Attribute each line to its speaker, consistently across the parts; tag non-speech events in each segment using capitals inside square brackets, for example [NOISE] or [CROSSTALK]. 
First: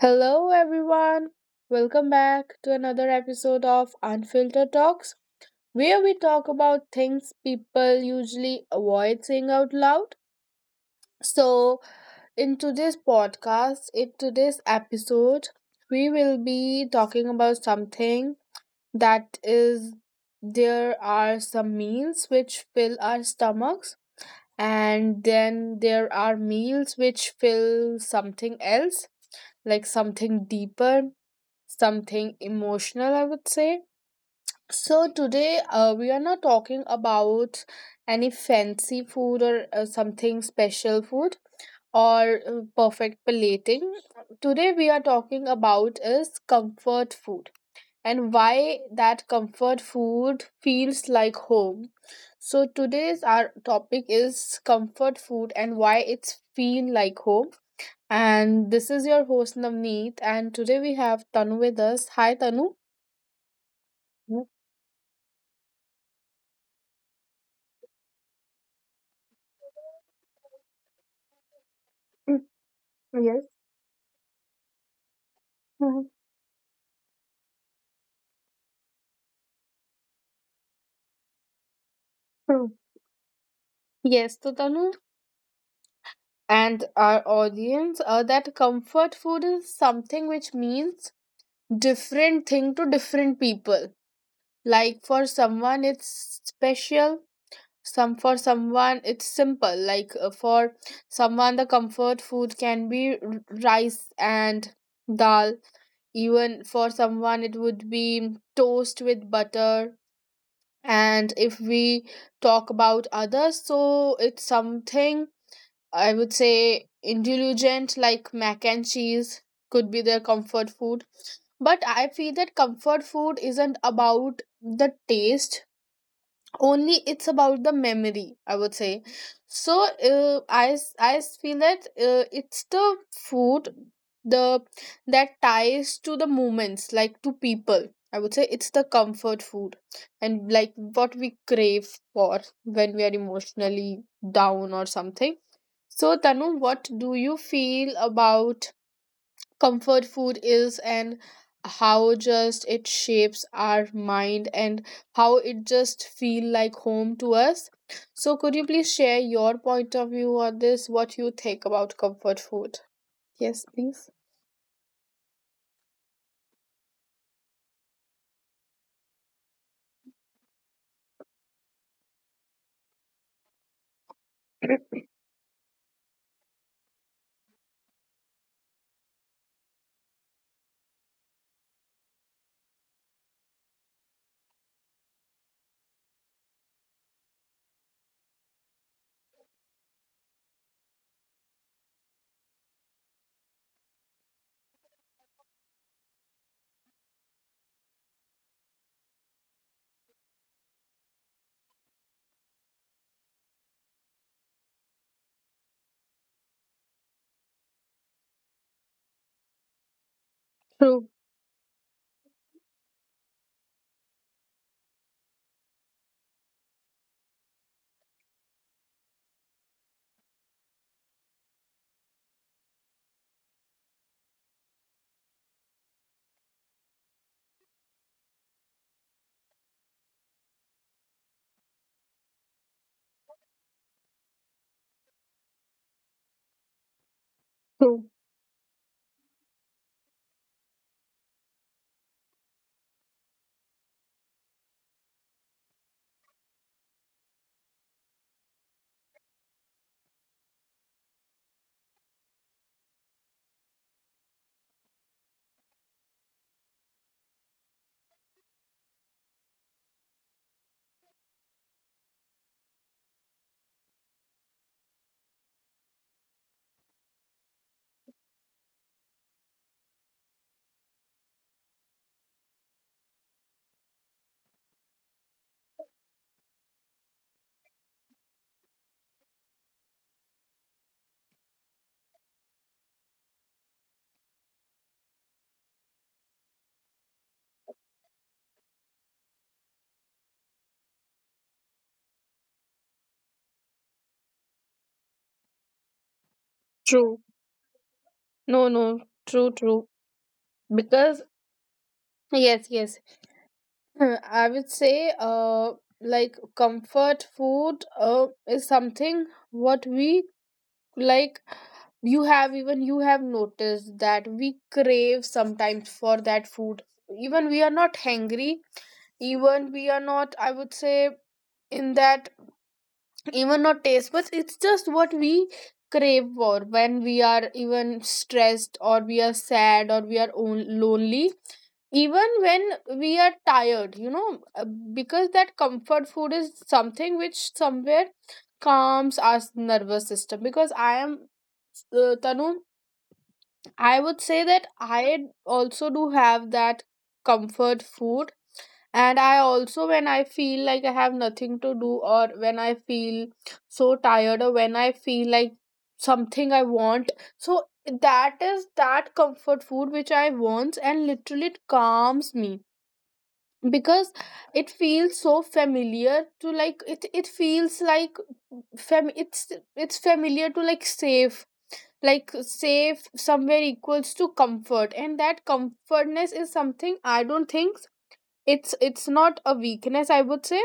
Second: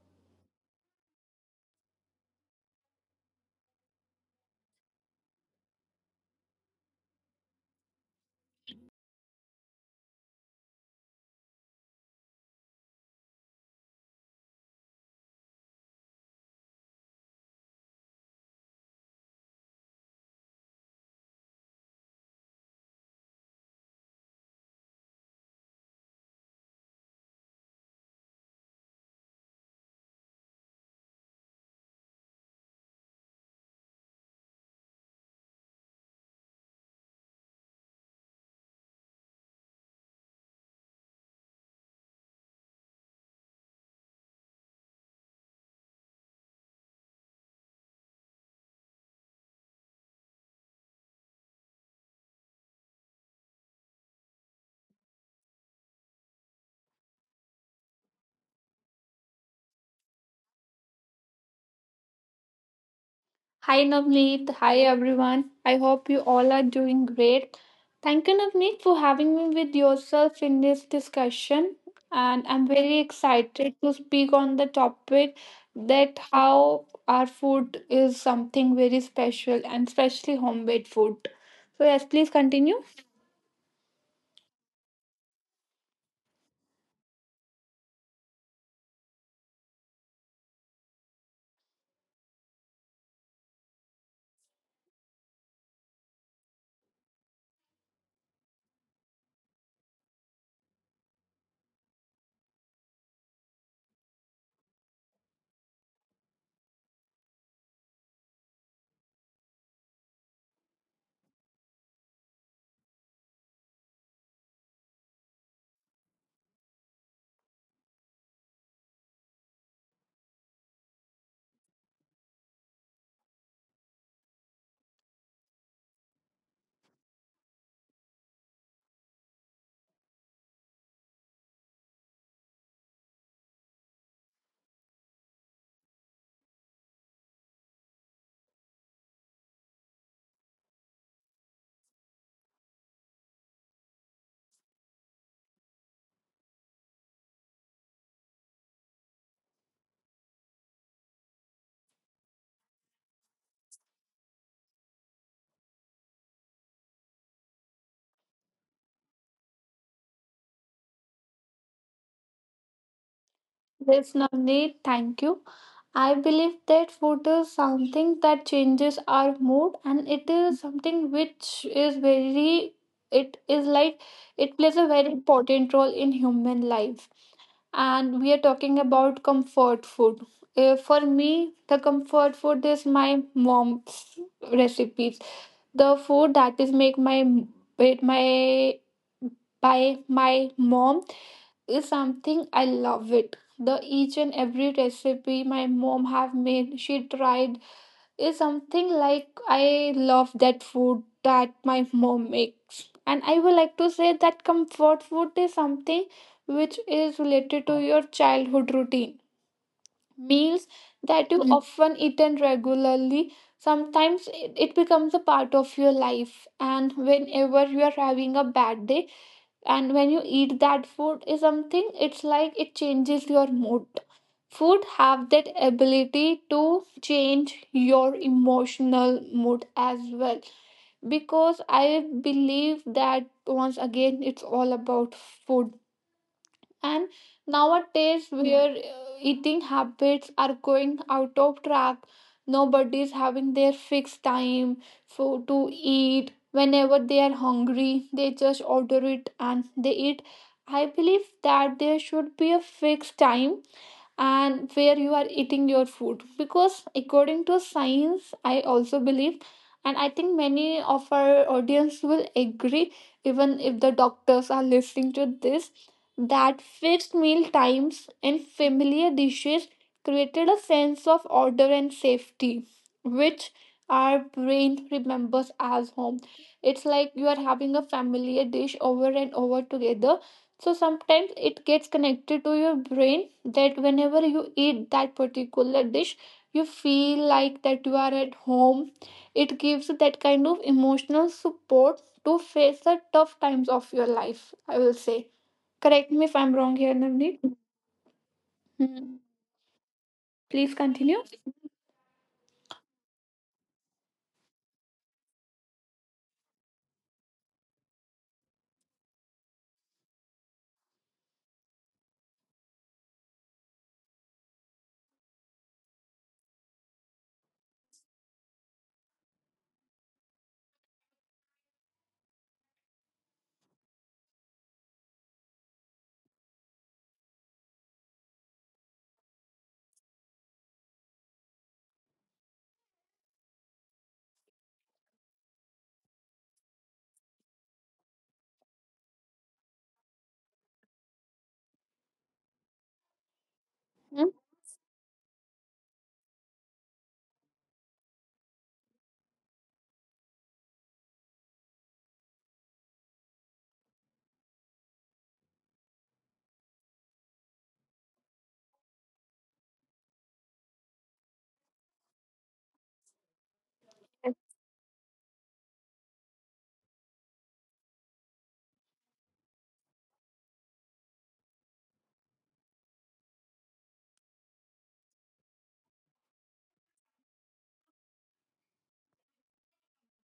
Speaker 1: Hello, everyone. Welcome back to another episode of Unfiltered Talks, where we talk about things people usually avoid saying out loud. So, in today's episode, we will be talking about something that is there are some meals which fill our stomachs, and then there are meals which fill something else, like something deeper, something emotional, I would say. So, today we are not talking about any fancy food or something special food or perfect plating. Today we are talking about is comfort food and why that comfort food feels like home. So today's our topic is comfort food and why it's feel like home. And this is your host Navneet, and today we have Tanu with us. Hi Tanu.
Speaker 2: Hi
Speaker 1: Mm.
Speaker 2: Navneet, hi everyone. I hope you all are doing great. Thank you Navneet for having me with yourself in this discussion
Speaker 1: Mm.
Speaker 2: and I'm very
Speaker 1: Yes.
Speaker 2: excited to speak on the topic
Speaker 1: Mhm.
Speaker 2: that how our food is something very special and especially homemade food. So yes, please
Speaker 1: True.
Speaker 2: continue.
Speaker 1: Yes, to Tanu and our audience, that comfort food is something which means different thing to different people. Like for someone, it's special. Some For someone, it's simple. Like for someone, the comfort food can be rice and dal. Even for someone, it would be toast with butter. And if we talk about others, so it's something I would say indulgent, like mac and cheese could be their comfort food. But I feel that comfort food isn't about the taste only, it's about the memory, I would say. So, I feel that it's the food the that ties to the moments, like to people, I would say it's the comfort food. And like what we crave for when we are emotionally down or something. So, Tanu, what do you feel about comfort food is, and how just it shapes our mind, and how it just feel like home to us? So could you please share your point of view on this, what you think about comfort food? Yes, please.
Speaker 2: There's no need, thank you. I believe that food is something that changes our mood and it is something which is very, it is like, it plays a very important role in human life. And we are talking about comfort food. For me, the comfort food is my mom's recipes. The food that is made my by my mom is something I love it. The each and every recipe my mom have made, she tried is something like I love that food that my mom makes. And I would like to say that comfort food is something which is related to your childhood routine. Meals
Speaker 1: True,
Speaker 2: that you often eat and regularly, sometimes it becomes a part of your life. And whenever you are having a bad day, and when you eat that food is something it's like it changes your mood, food have that ability to change your emotional mood as well, because I believe that once again it's all about food. And
Speaker 1: true,
Speaker 2: nowadays, where eating habits are going out of track, nobody is having their fixed time for to eat. Whenever they are hungry, they just order it and they eat. I believe that there should be a fixed time and where you are eating your food, because according to science I also believe, and I think many of our audience will agree, even if the doctors are listening to this, that fixed meal times and familiar dishes created a sense of order and safety which our brain remembers as home. It's like you are having a familiar dish over and over together, so sometimes it gets connected to your brain that whenever you eat that particular dish, you feel like that you are at home. It gives that kind of emotional support to face the tough times of your life, I will say. Correct me if I'm wrong here,
Speaker 1: true.
Speaker 2: Navneet.
Speaker 1: No, no,
Speaker 2: Hmm.
Speaker 1: true, true.
Speaker 2: Please
Speaker 1: Because
Speaker 2: continue.
Speaker 1: yes, yes. I would say uh like comfort food uh, is something what we like. You have Even you have noticed that we crave sometimes for that food, even we are not hungry, even we are not, I would say, in that, even not taste buds, it's just what we crave for when we are even stressed, or we are sad, or we are lonely, even when we are tired, because that comfort food is something which somewhere calms our nervous system. Because I am, Tanu, I would say
Speaker 2: Hmm?
Speaker 1: that I also do have that comfort food. And I also, when I feel like I have nothing to do, or when I feel so tired, or when I feel like something I want, so that is that comfort food which I want, and literally it calms me because it feels so familiar to like it. It feels like fam. It's familiar to like safe. Like safe somewhere equals to comfort, and that comfortness is something I don't think it's not a weakness, I would say.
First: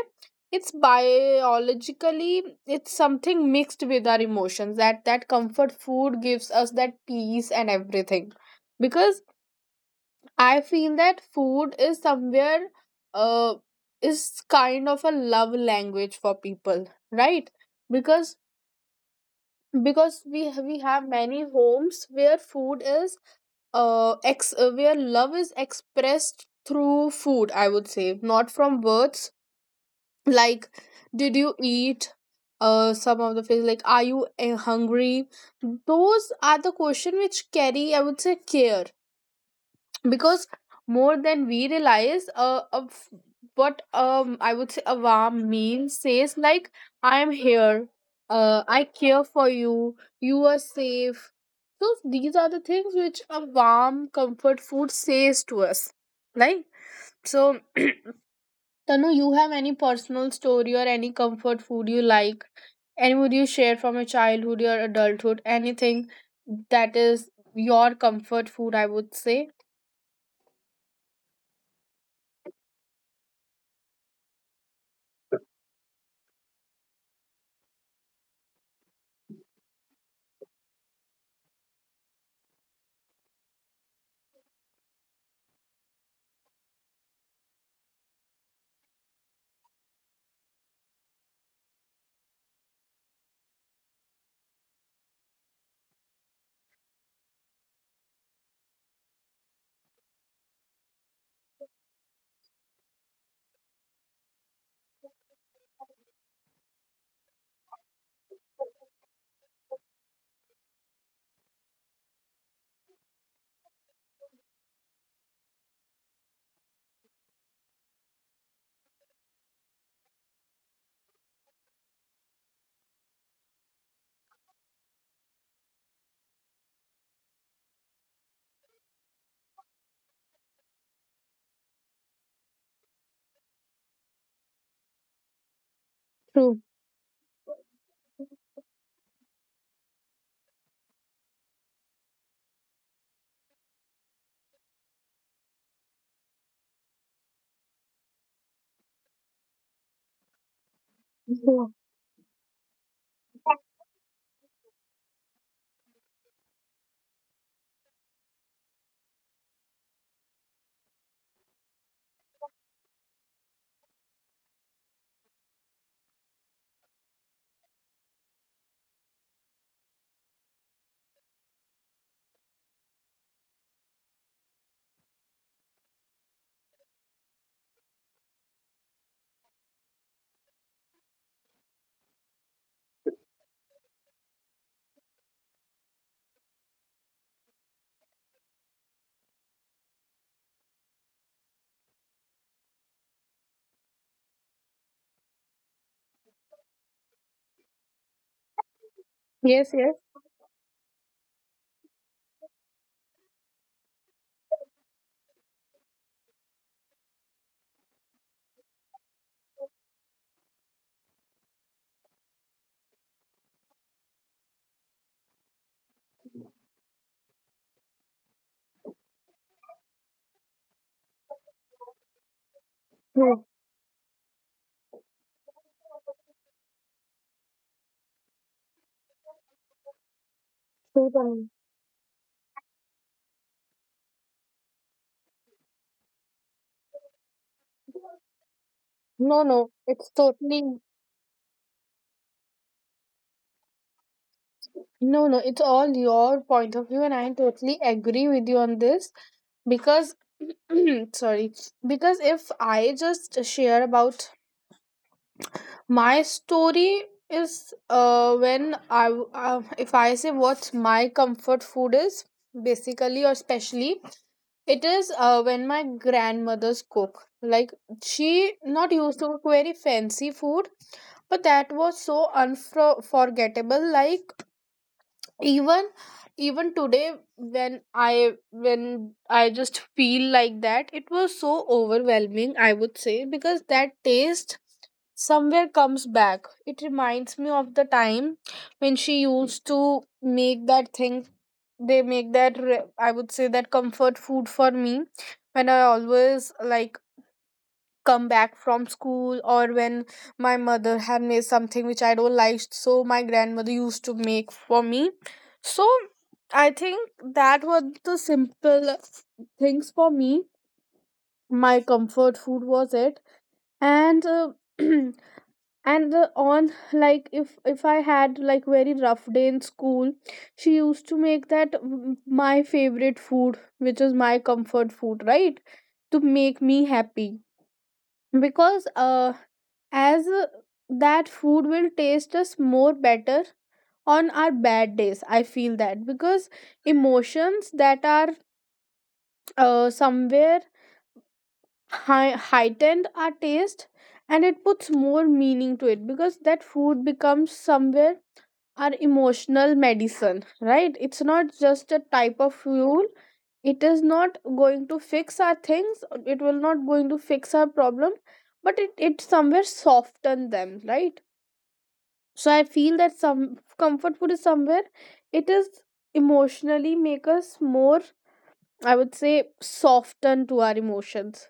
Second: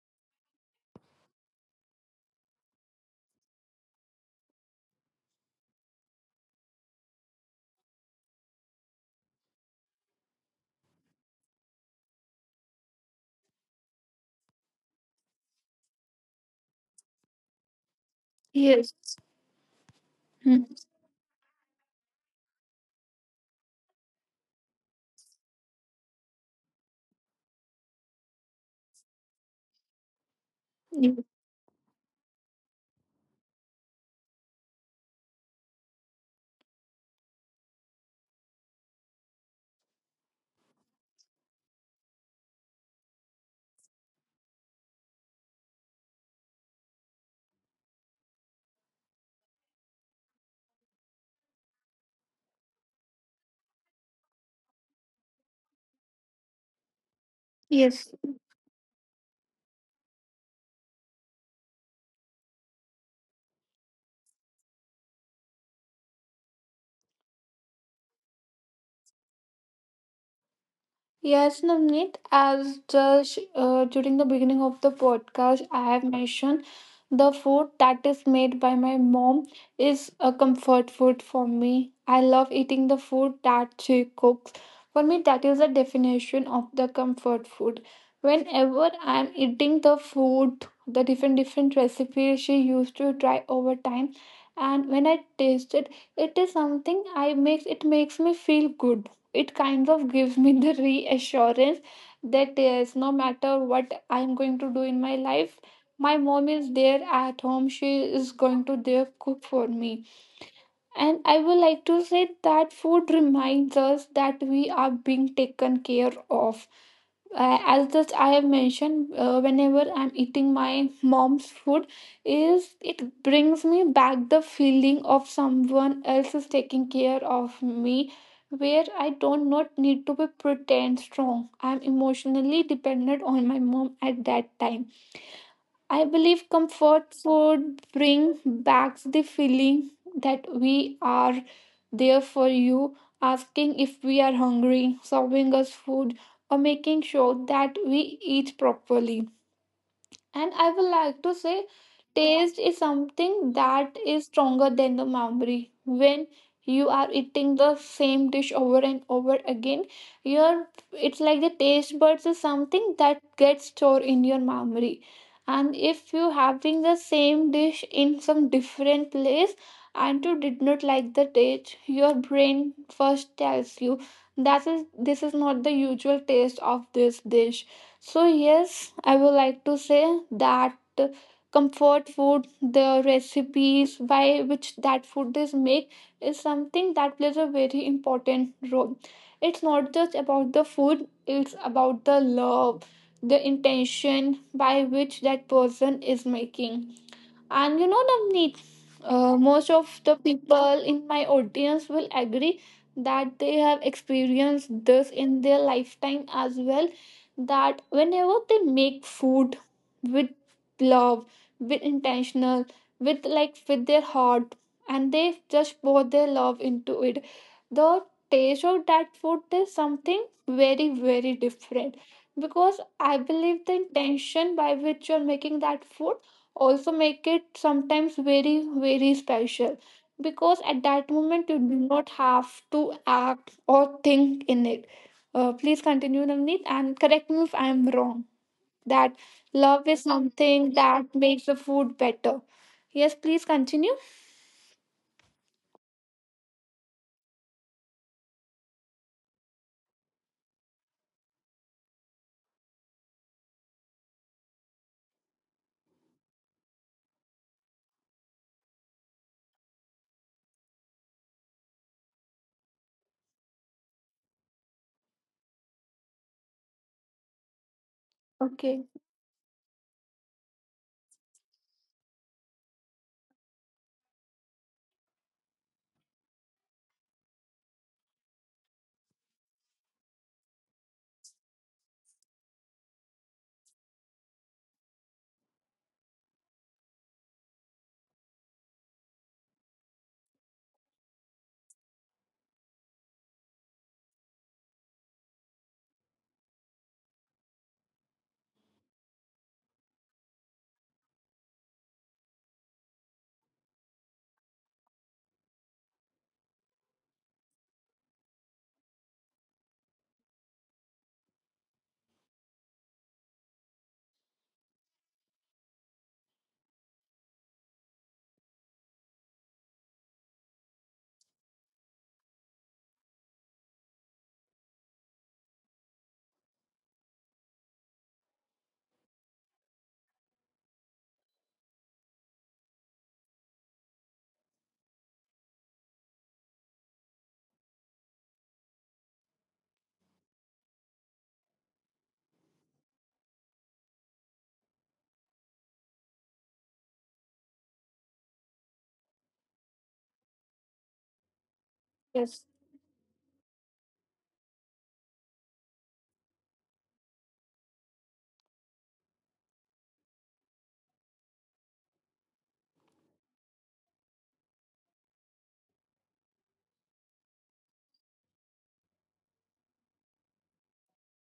Speaker 1: It's biologically, it's something mixed with our emotions that that comfort food gives us that peace and everything. Because I feel that food is somewhere, uh is kind of a love language for people, right? Because
Speaker 2: Yes.
Speaker 1: because we
Speaker 2: Hmm.
Speaker 1: we have many homes where food is where love is expressed through food, I would say, not from words. Like, did you eat? Some of the things like, are you hungry? Those are the question which carry, I would say, care. Because more than we realize, of what, I would say, a warm meal says like, I am here, I care for you, you are safe. So these are the things which a warm comfort food says to us, like, so,
Speaker 2: Yes.
Speaker 1: Tanu, you have any personal story or any comfort food you like? Any would you share from your childhood, your adulthood? Anything that is your comfort food, I would say.
Speaker 2: Yes, Navneet, as just during the beginning of the podcast, I have mentioned the food that is made by my mom is a comfort food for me. I love eating the food that she cooks. For me, that is the definition of the comfort food. Whenever I am eating the food, the different different recipes she used to try over time, and when I taste it, it is something I makes me feel good. It kind of gives me [LAUGHS] the reassurance that yes, no matter what I'm going to do in my life, my mom is there at home. She is going to there cook for me. And I would like to say that food reminds us that we are being taken care of. As this I have mentioned, whenever I'm eating my mom's food, is it brings me back the feeling of someone else is taking care of me, where I don't not need to be pretend strong. I'm emotionally dependent on my mom at that time. I
Speaker 1: True.
Speaker 2: believe comfort food bring back the feeling that we are there for you, asking if we are hungry, serving us food, or making sure that we eat properly. And I would like to
Speaker 1: True.
Speaker 2: say, taste is something that is stronger than the memory. When you are eating the same dish over and over again, your, it's like the taste buds is something that gets stored in your memory. And if you having the same dish in some different place and you did not like the taste, your brain first tells you that is this is not the usual taste of this dish. So, yes, I would like to say that comfort food, the recipes by which that food is made, is something that plays a very important role. It's not just about the food, it's about the love, the intention by which that person is making, and you know the need,
Speaker 1: Yes,
Speaker 2: most
Speaker 1: yes.
Speaker 2: of the people in my audience will agree that they have experienced this in their lifetime as well, that whenever they make food with love, with intentional, with like with their heart, and they just pour their love into it, the taste of that food is something very very different, because I
Speaker 1: True.
Speaker 2: believe the intention by which you're making that food also make it sometimes very very special, because at
Speaker 1: True.
Speaker 2: that
Speaker 1: Tanvi.
Speaker 2: moment you do not have to act or think in it. Please continue Navneet and correct me if I am wrong that
Speaker 1: No, no,
Speaker 2: love
Speaker 1: it's
Speaker 2: is
Speaker 1: totally
Speaker 2: something that makes the food better. Yes, please continue.
Speaker 1: no, no, it's all your point of view, and I totally agree with you on this. Because [CLEARS THROAT] Sorry, because if I just share about my story, is, if I say what's my comfort food is, basically or specially, it is, when my grandmother's cook. Like, she not
Speaker 2: Okay.
Speaker 1: used to cook very fancy food, but that was so unforgettable. Like, even today, when I just feel like that, it was so overwhelming, I would say, because that taste somewhere comes back, it reminds me of the time when she used to make that thing. They make that I would say that comfort food for me when I always like come back from school, or when my mother had made something which I don't like. So my grandmother used to make for me. So I think that were the simple things for me. My comfort food was it. And [CLEARS THROAT] and on, like if I had like very rough day in school, she used to make that my favorite food, which is my comfort food, right? To make me happy, because as that food will taste us more better on our bad days, I feel that, because emotions that are somewhere heightened our taste, and it puts more meaning to it, because that food becomes somewhere our emotional medicine, right? It's not just a type of
Speaker 2: Yes,
Speaker 1: fuel, it is not going to fix our things, it will not going to fix our problem, but it somewhere soften them, right? So I feel that some comfort food is somewhere, it is emotionally make us more, I would say, soften to our emotions,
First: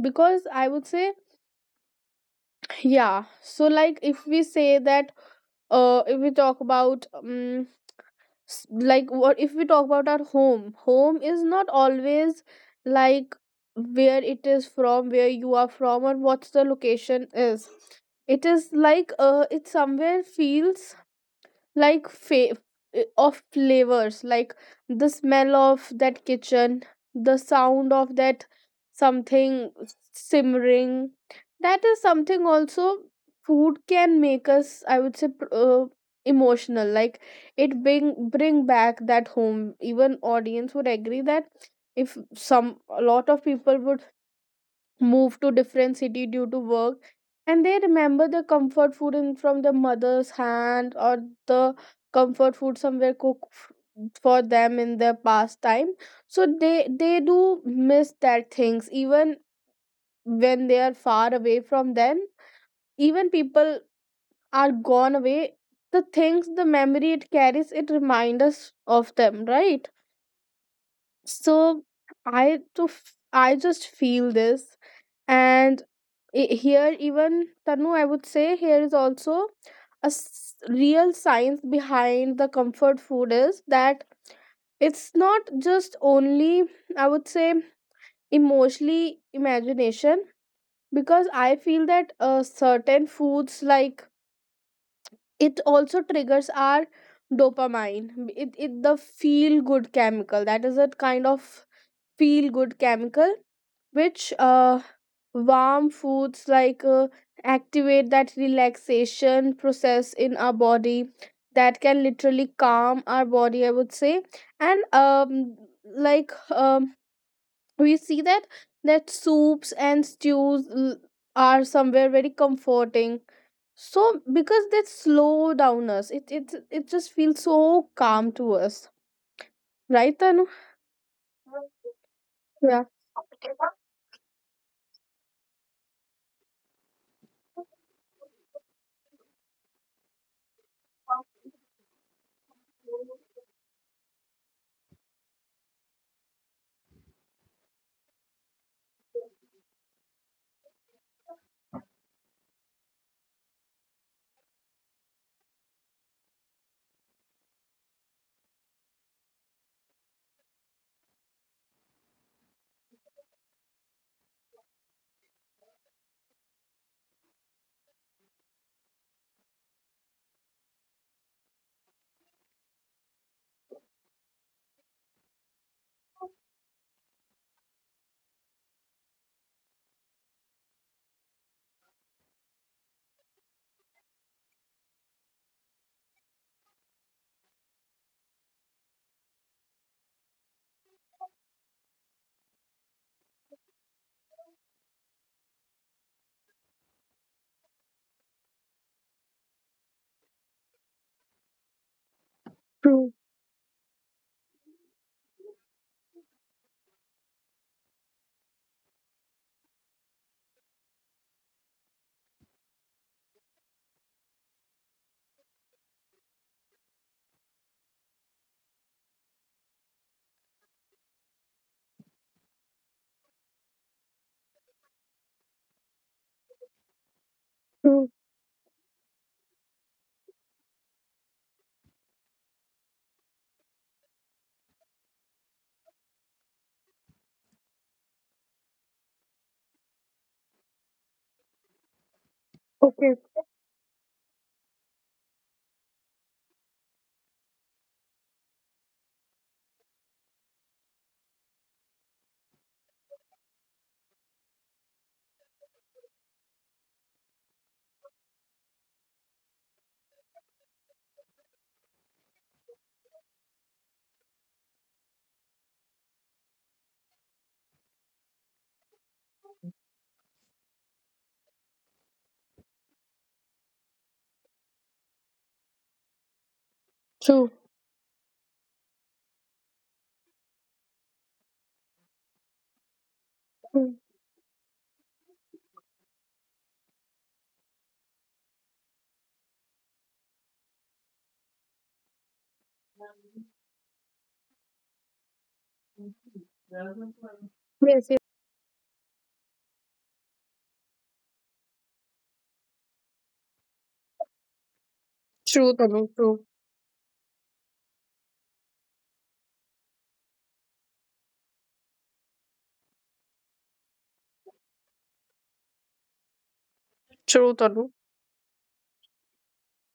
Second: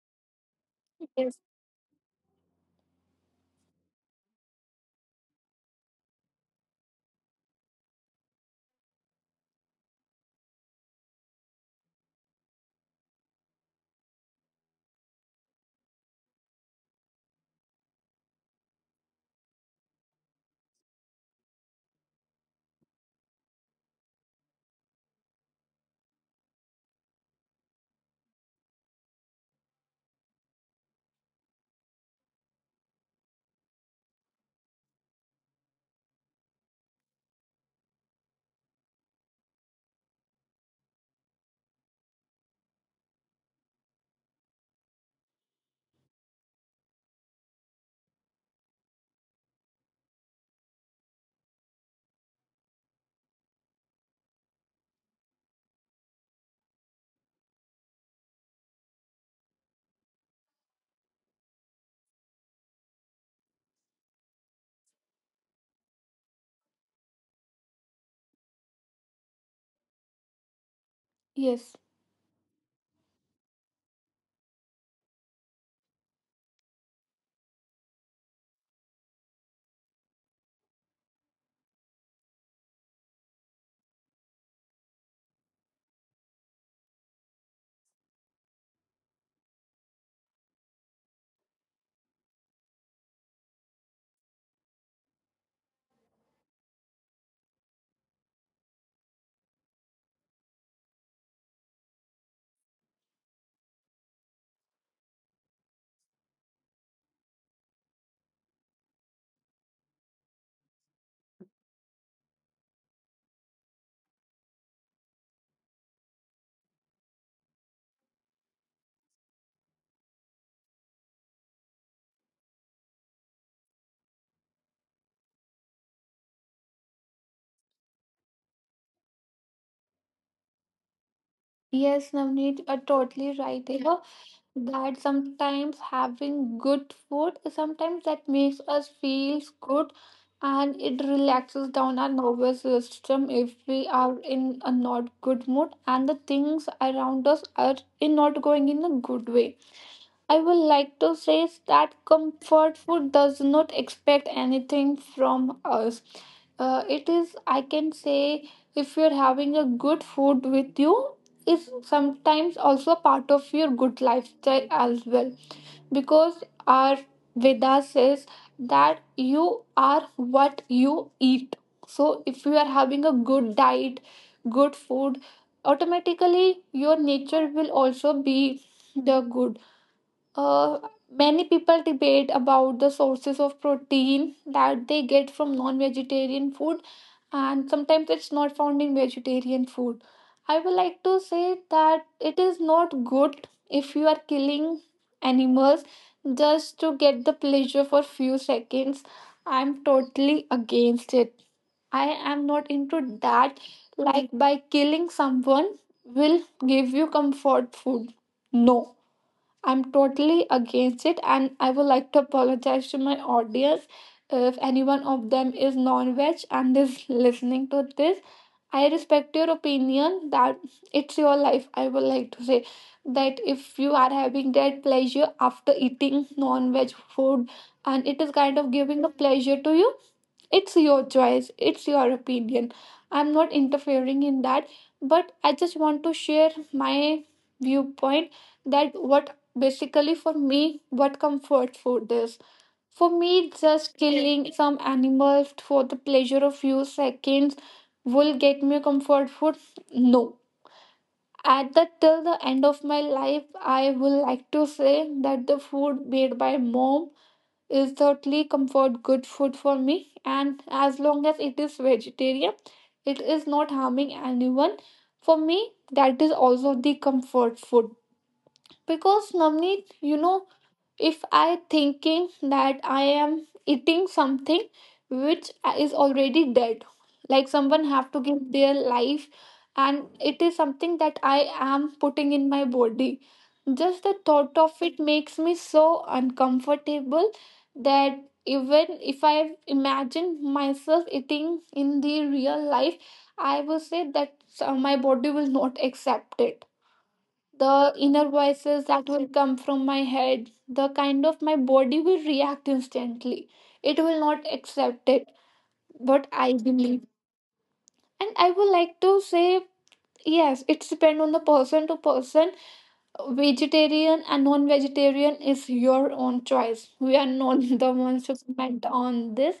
Speaker 1: because I would say,
Speaker 2: yes.
Speaker 1: yeah. So like, if we say that, if we talk about, s- like what, if we talk about our home. Home is not always like where it is, from where you are from, or what's the location is. It is like, it somewhere feels like of flavors, like the smell of that kitchen, the sound of that something simmering. That is something also food can make us, I would say, emotional, like it bring back that home. Even audience would agree that, if some a lot of people would move to different city due to work, and they remember the comfort food from the mother's hand, or the comfort food somewhere cooked for them in their past time. So they do miss that things even when they are far away from them, even people are gone away, the things, the memory it carries, it reminds us of them, right? So
Speaker 2: Yes,
Speaker 1: I just feel this. And here, even Tanu, I would say, here is also a real science behind the comfort food, is that it's not just only, I would say, emotionally imagination, because I feel that certain foods like, it also triggers our dopamine. It, the feel good chemical, that is a kind of feel good chemical, which warm foods like, activate that relaxation process in our body, that can literally calm our body, I would say. And like, we see that soups and stews are somewhere very comforting. So because they slow down us, it just feels so calm to us, right Tanu?
Speaker 2: yes, Navneet, you
Speaker 1: Yeah.
Speaker 2: are totally right here, that sometimes having good food sometimes that makes us feel good and it relaxes down our nervous system if we are in a not good mood and the things around us are in not going in a good way. I would like to say that comfort food does not expect anything from us. It is, I can say, if you're having a good food with you, is sometimes also part of your good lifestyle as well. Because our Veda says that you are what you eat. So if you are having a good diet, good food, automatically your nature will also be the good. Uh, many people debate about the sources of protein that they get from non vegetarian food, and sometimes it's not found in vegetarian food. I would like to say that it is not good if you are killing animals just to get the pleasure for few seconds. I'm totally against it. I am not
Speaker 1: True.
Speaker 2: into that. Like by killing someone will give you comfort food. No. I'm totally against it, and I would like to apologize to my audience if anyone of them is non-veg and is listening to this. I respect your opinion that it's your life. I would like to say that if you are having that pleasure after eating non-veg food
Speaker 1: True.
Speaker 2: and it is kind of giving a pleasure to you, it's your choice, it's your opinion. I'm not interfering in that, but I just want to share my viewpoint that what basically for me, what comfort food is.
Speaker 1: Okay.
Speaker 2: For me, just killing some animals for the pleasure of few seconds will get me comfort food. No. At the till the end of my life, I will like to say that the food made by mom is certainly comfort good food for me, and as long as it is vegetarian, it is not harming anyone, for me that is also the comfort food. Because Namni, you know, if I thinking that I am eating something which is already dead,
Speaker 1: True.
Speaker 2: like someone have to give their life, and it is something that I am putting in my body, just the thought of it makes me so uncomfortable that even if I imagine myself eating in the real life, I will say that my body will not accept it.
Speaker 1: Yes, yes.
Speaker 2: The inner voices that will come from my head, the kind of my body will react instantly. It will not accept it.
Speaker 1: True, Tanu. True.
Speaker 2: But I believe. And I would like to say, yes, it's depend on the person to person. Vegetarian and non-vegetarian is your own choice. We
Speaker 1: True,
Speaker 2: are
Speaker 1: Tanu.
Speaker 2: not [LAUGHS] the ones to comment on this.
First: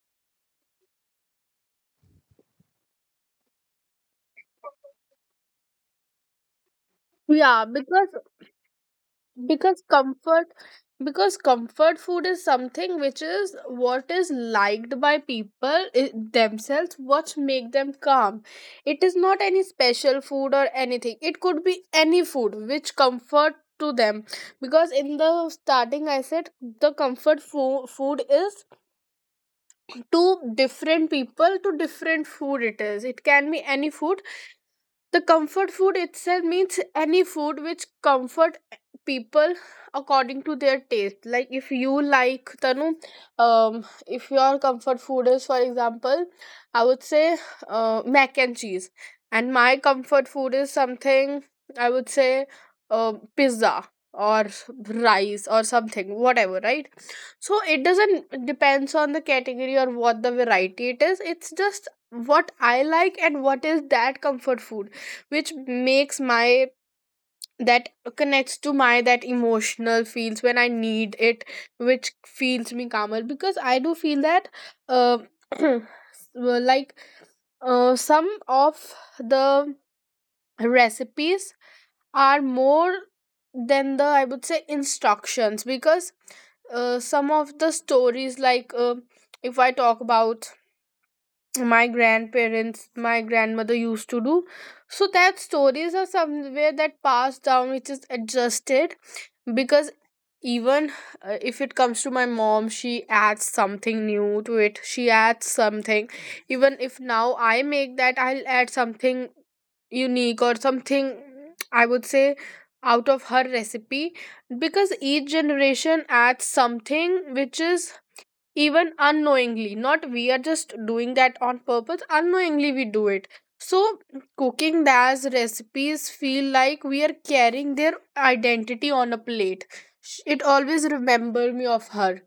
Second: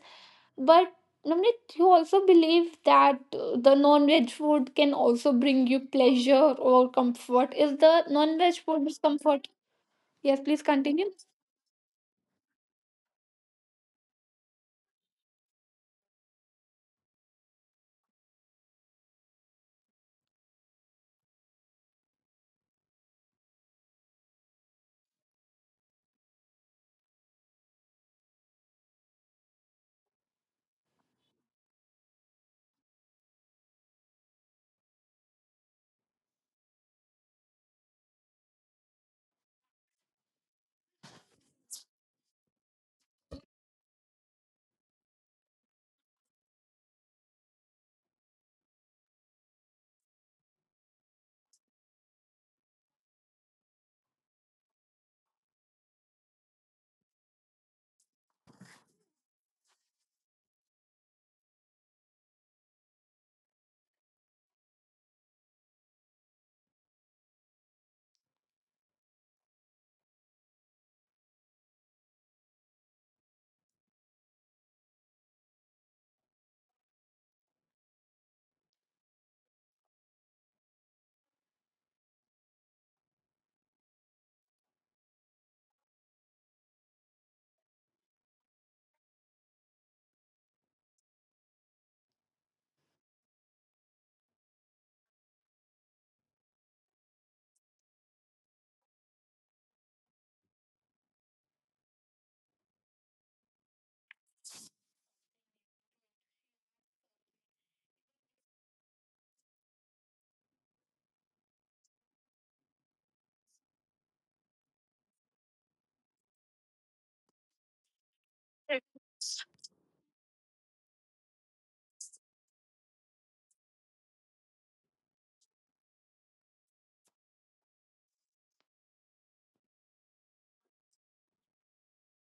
Speaker 2: But Namrata, you also believe that the non-veg food can also bring you pleasure or comfort.
Speaker 1: Yeah,
Speaker 2: Is the
Speaker 1: because,
Speaker 2: non-veg food is comfort?
Speaker 1: because
Speaker 2: Yes,
Speaker 1: comfort
Speaker 2: please continue.
Speaker 1: comfort food is something which is what is liked by people themselves, what make them calm. It is not any special food or anything. It could be any food which comfort to them, because in the starting I said the comfort food is, to different people to different food it is. It can be any food. The comfort food itself means any food which comfort people according to their taste, like if you like Tanu. um if your comfort food is, for example, I would say mac and cheese, and my comfort food is something, I would say pizza or rice or something, whatever, right? So it doesn't depends on the category or what the variety it is, it's just what I like and what is that comfort food, which makes my, that, connects to my that emotional feels when I need it, which feels me calmer, because I do feel that uh, [CLEARS THROAT] well, like some of the recipes are more than the, I would say, instructions, because some of the stories, like if I talk about my grandparents, my grandmother used to do, so that stories are somewhere that passed down, which is adjusted, because even if it comes to my mom, she adds something new to it, she adds something. Even if now I make that, I'll add something unique or something, I would say, out of her recipe, because each generation adds something which is, even unknowingly, not we are just doing that on purpose, unknowingly we do it. So cooking as recipes feel like we are carrying their identity on a plate. Sh- it always remember me of her.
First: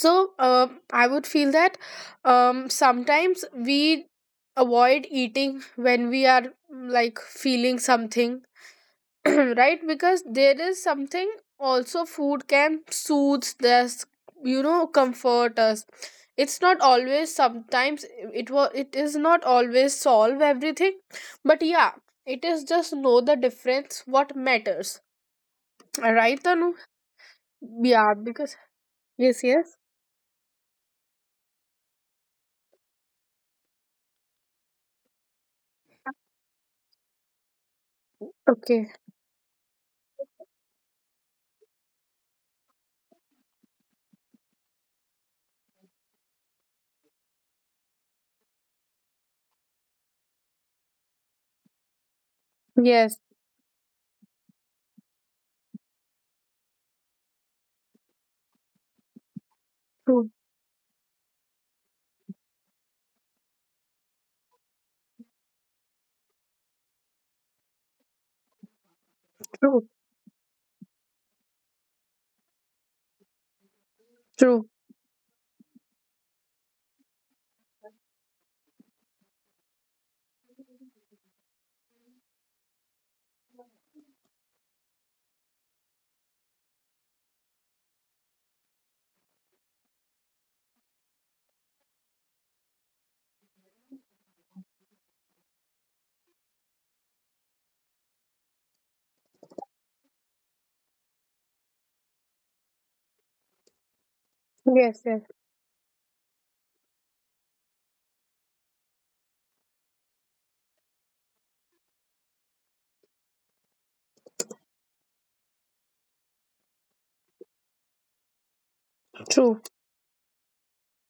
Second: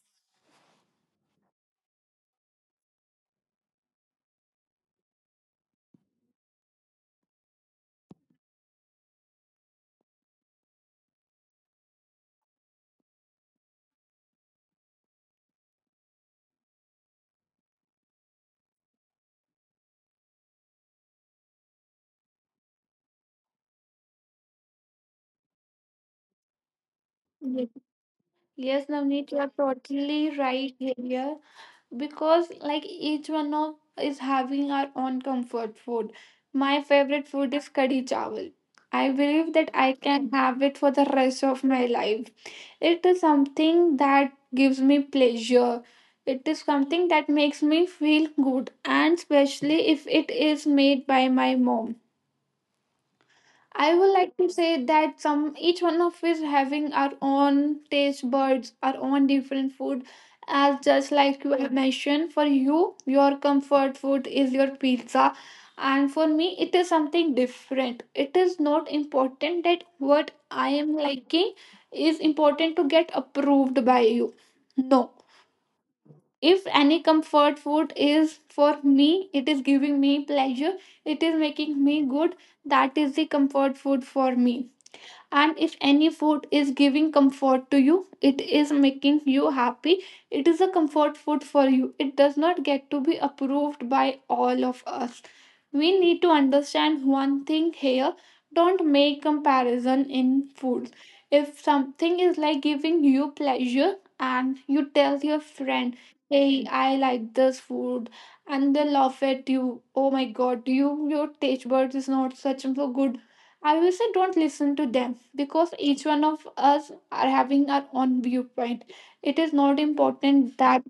Speaker 1: So I would feel that sometimes we avoid eating when we are like feeling something. [CLEARS THROAT] Right, because there is something, also food can soothe us, comfort us. It's not always, sometimes it was, it is not always solve everything, but yeah, it is just know the difference what matters. [CLEARS THROAT] Right, Tanu?
Speaker 2: Yes,
Speaker 1: Yeah, because
Speaker 2: yes, Navneet,
Speaker 1: yes,
Speaker 2: you are
Speaker 1: yes.
Speaker 2: totally right here, because like each one of is having our own comfort food. My favorite food is kadhi chawal.
Speaker 1: Okay.
Speaker 2: I believe that I can have it for the rest of my life. It is something that gives me pleasure. It is something that makes me feel good, and especially if it is made by my mom.
Speaker 1: Yes.
Speaker 2: I would like to say that some each one of us having our own taste buds, our own different food.
Speaker 1: True,
Speaker 2: As just like you have mentioned, for you, your comfort food is your pizza, and for me, it is something different. It is not important
Speaker 1: true,
Speaker 2: that what I am liking is important to get approved by you.
Speaker 1: true.
Speaker 2: No. If any comfort food is for me, it is giving me pleasure, it is making me good, that is the comfort food for me. And if any food is giving comfort to you, it is making you happy, it is a comfort food for you. It does not get to be approved by all of us. We need to understand one thing here, don't make comparison in foods. If something is like giving you pleasure and
Speaker 1: Yes,
Speaker 2: you
Speaker 1: yes.
Speaker 2: tell your friend, hey I like this food, and they laugh at you, oh my god, you your taste buds is not such so good, I will say don't listen to them, because each one of us are having our own viewpoint. It
Speaker 1: True.
Speaker 2: is not important that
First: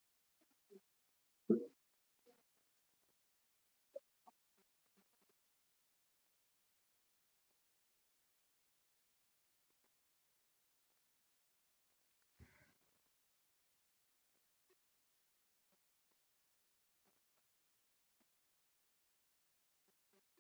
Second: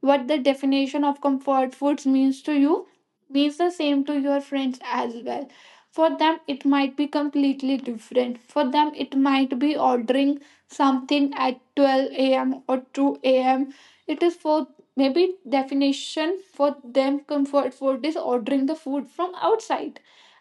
Speaker 2: what the definition of comfort foods means to you means the same to your friends as well. For them, it might be completely different. For them, it might be ordering something at 12 a.m. or 2 a.m. It is for maybe definition for them comfort food is ordering the food from outside,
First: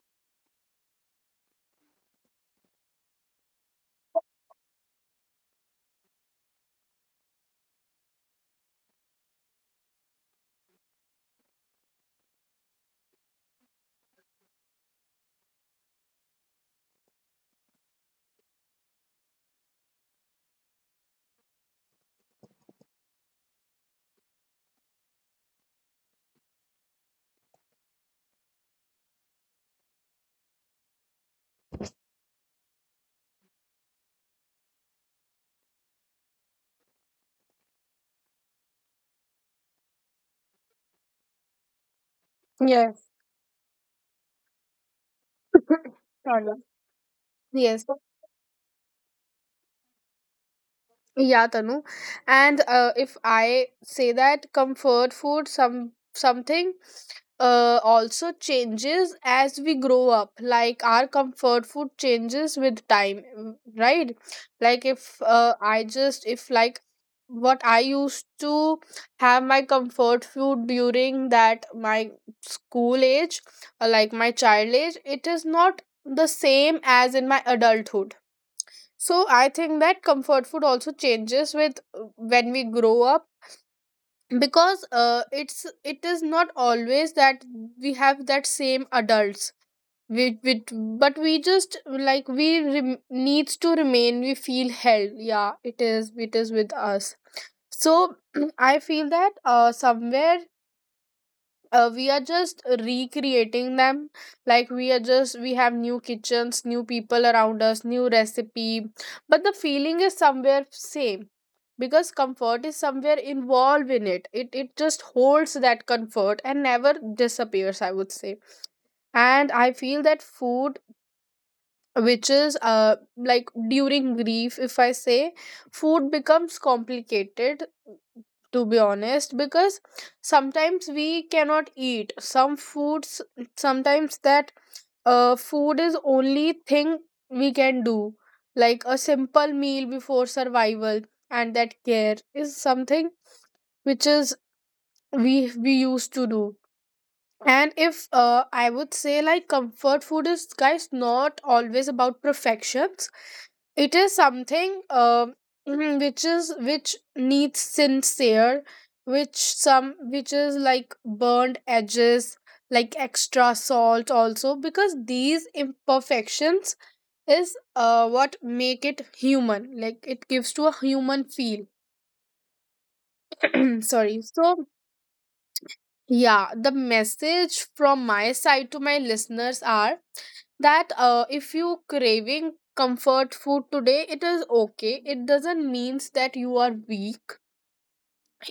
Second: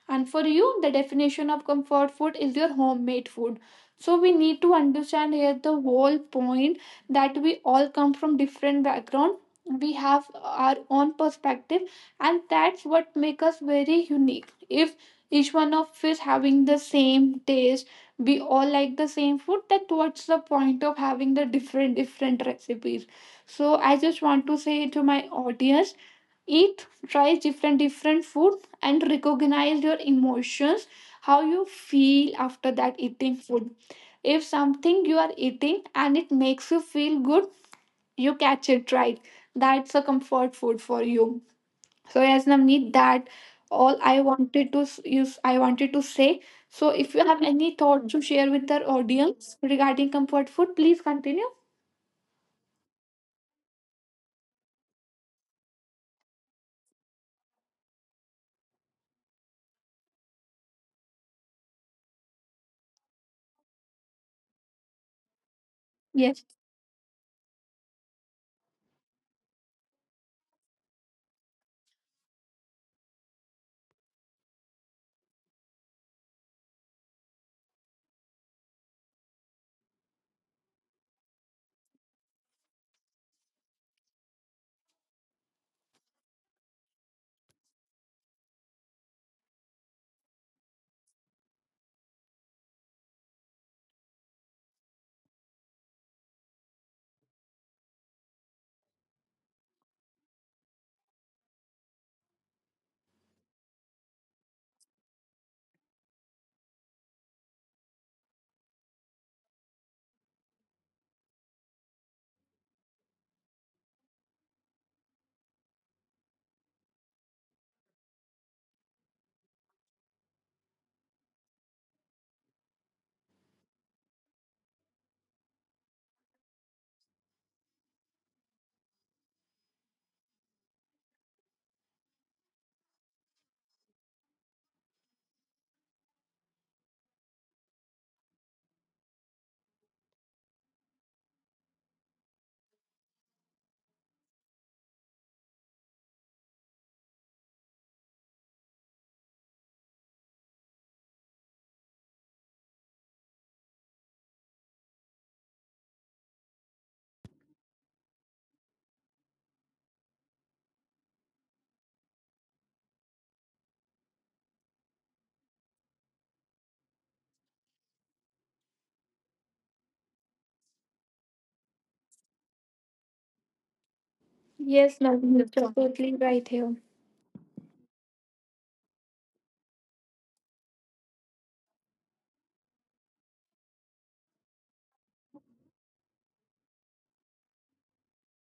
Speaker 2: and for you, the definition of comfort food is your homemade food. So we need to understand here the whole point that we all come from different background. We have our own perspective, and that's what makes us very unique. If each one of us having the same taste, we all like the same food, that what's the point of having the different different recipes? So I just want to say to my audience, eat, try different different food, and recognize your emotions, how you feel after that eating food. If something you are eating and it makes you feel good, you catch it, right? That's a comfort food for you. So yes Navneet,
Speaker 1: Yes.
Speaker 2: that all I wanted to use I
Speaker 1: [LAUGHS]
Speaker 2: wanted to say.
Speaker 1: Sorry.
Speaker 2: So if you have any
Speaker 1: Yes.
Speaker 2: thoughts to share with our audience regarding comfort food please
Speaker 1: Yeah,
Speaker 2: continue.
Speaker 1: Tanu. And if I say that comfort food, some, something also changes as we grow up. Like our comfort food changes with time, mm, right? Like if I just,
Speaker 2: Yes.
Speaker 1: if like, what I used to have my comfort food during that my school age, like my child age, it is not the same as in my adulthood. So I think that comfort food also changes with when we grow up, because it is not always that we have that same adults, we but we just like we rem- needs to remain, we feel held, yeah, it is, it is with us. So [CLEARS THROAT] I feel that somewhere we are just recreating them, like we are just, we have new kitchens, new people around us, new recipe, but the feeling is somewhere same, because comfort is somewhere involved in it, it just holds that comfort and never disappears, I would say. And I feel that food which is uh, like during grief if I say, food becomes complicated, to be honest, because sometimes we cannot eat some foods, sometimes that food is only thing we can do, like a simple meal before survival, and that care is something which is, we we used to do. And if I would say, like, comfort food is, guys, not always about perfection, it is something [CLEARS THROAT] which is, which needs sincere, which, some, which is like burned edges, like extra salt also, because these imperfections is what make it human, like it gives to a human feel. [CLEARS THROAT] Sorry, so,
Speaker 2: Yes, Navneet, you're totally
Speaker 1: yeah,
Speaker 2: right
Speaker 1: the
Speaker 2: here.
Speaker 1: message from my side to my listeners are that if you craving comfort food today, it is okay. It doesn't means that you are weak,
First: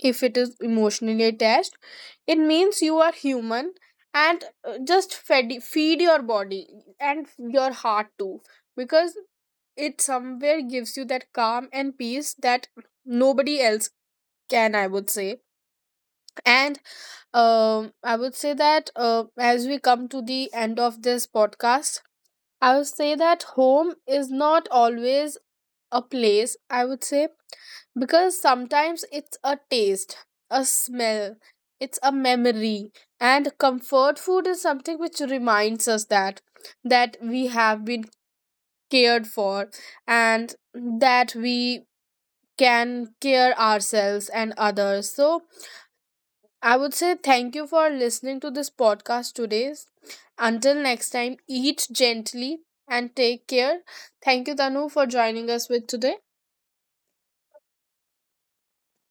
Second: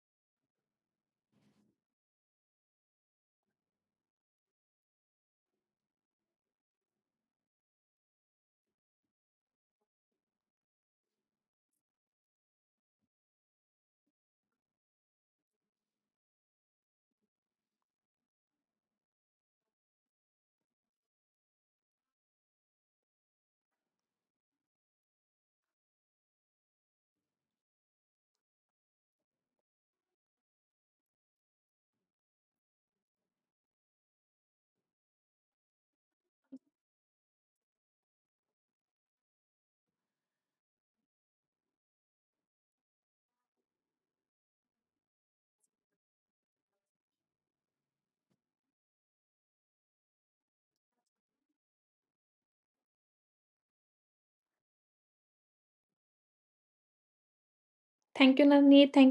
Speaker 1: if it is emotionally attached. It means you are human, and just fed, feed your body and your heart too, because it somewhere gives you that calm and peace that nobody else can, I would say. And I would say that as we come to the end of this podcast, I would say that home is not always a place, I would say, because sometimes it's a taste, a smell, it's a memory, and comfort food is something which reminds us that, that we have been cared for, and that we can care ourselves and others. So I would say thank you for listening to this podcast today. Until next time, eat gently and take care. Thank you, Tanu, for joining us with today.
Speaker 2: Thank you Navneet, thank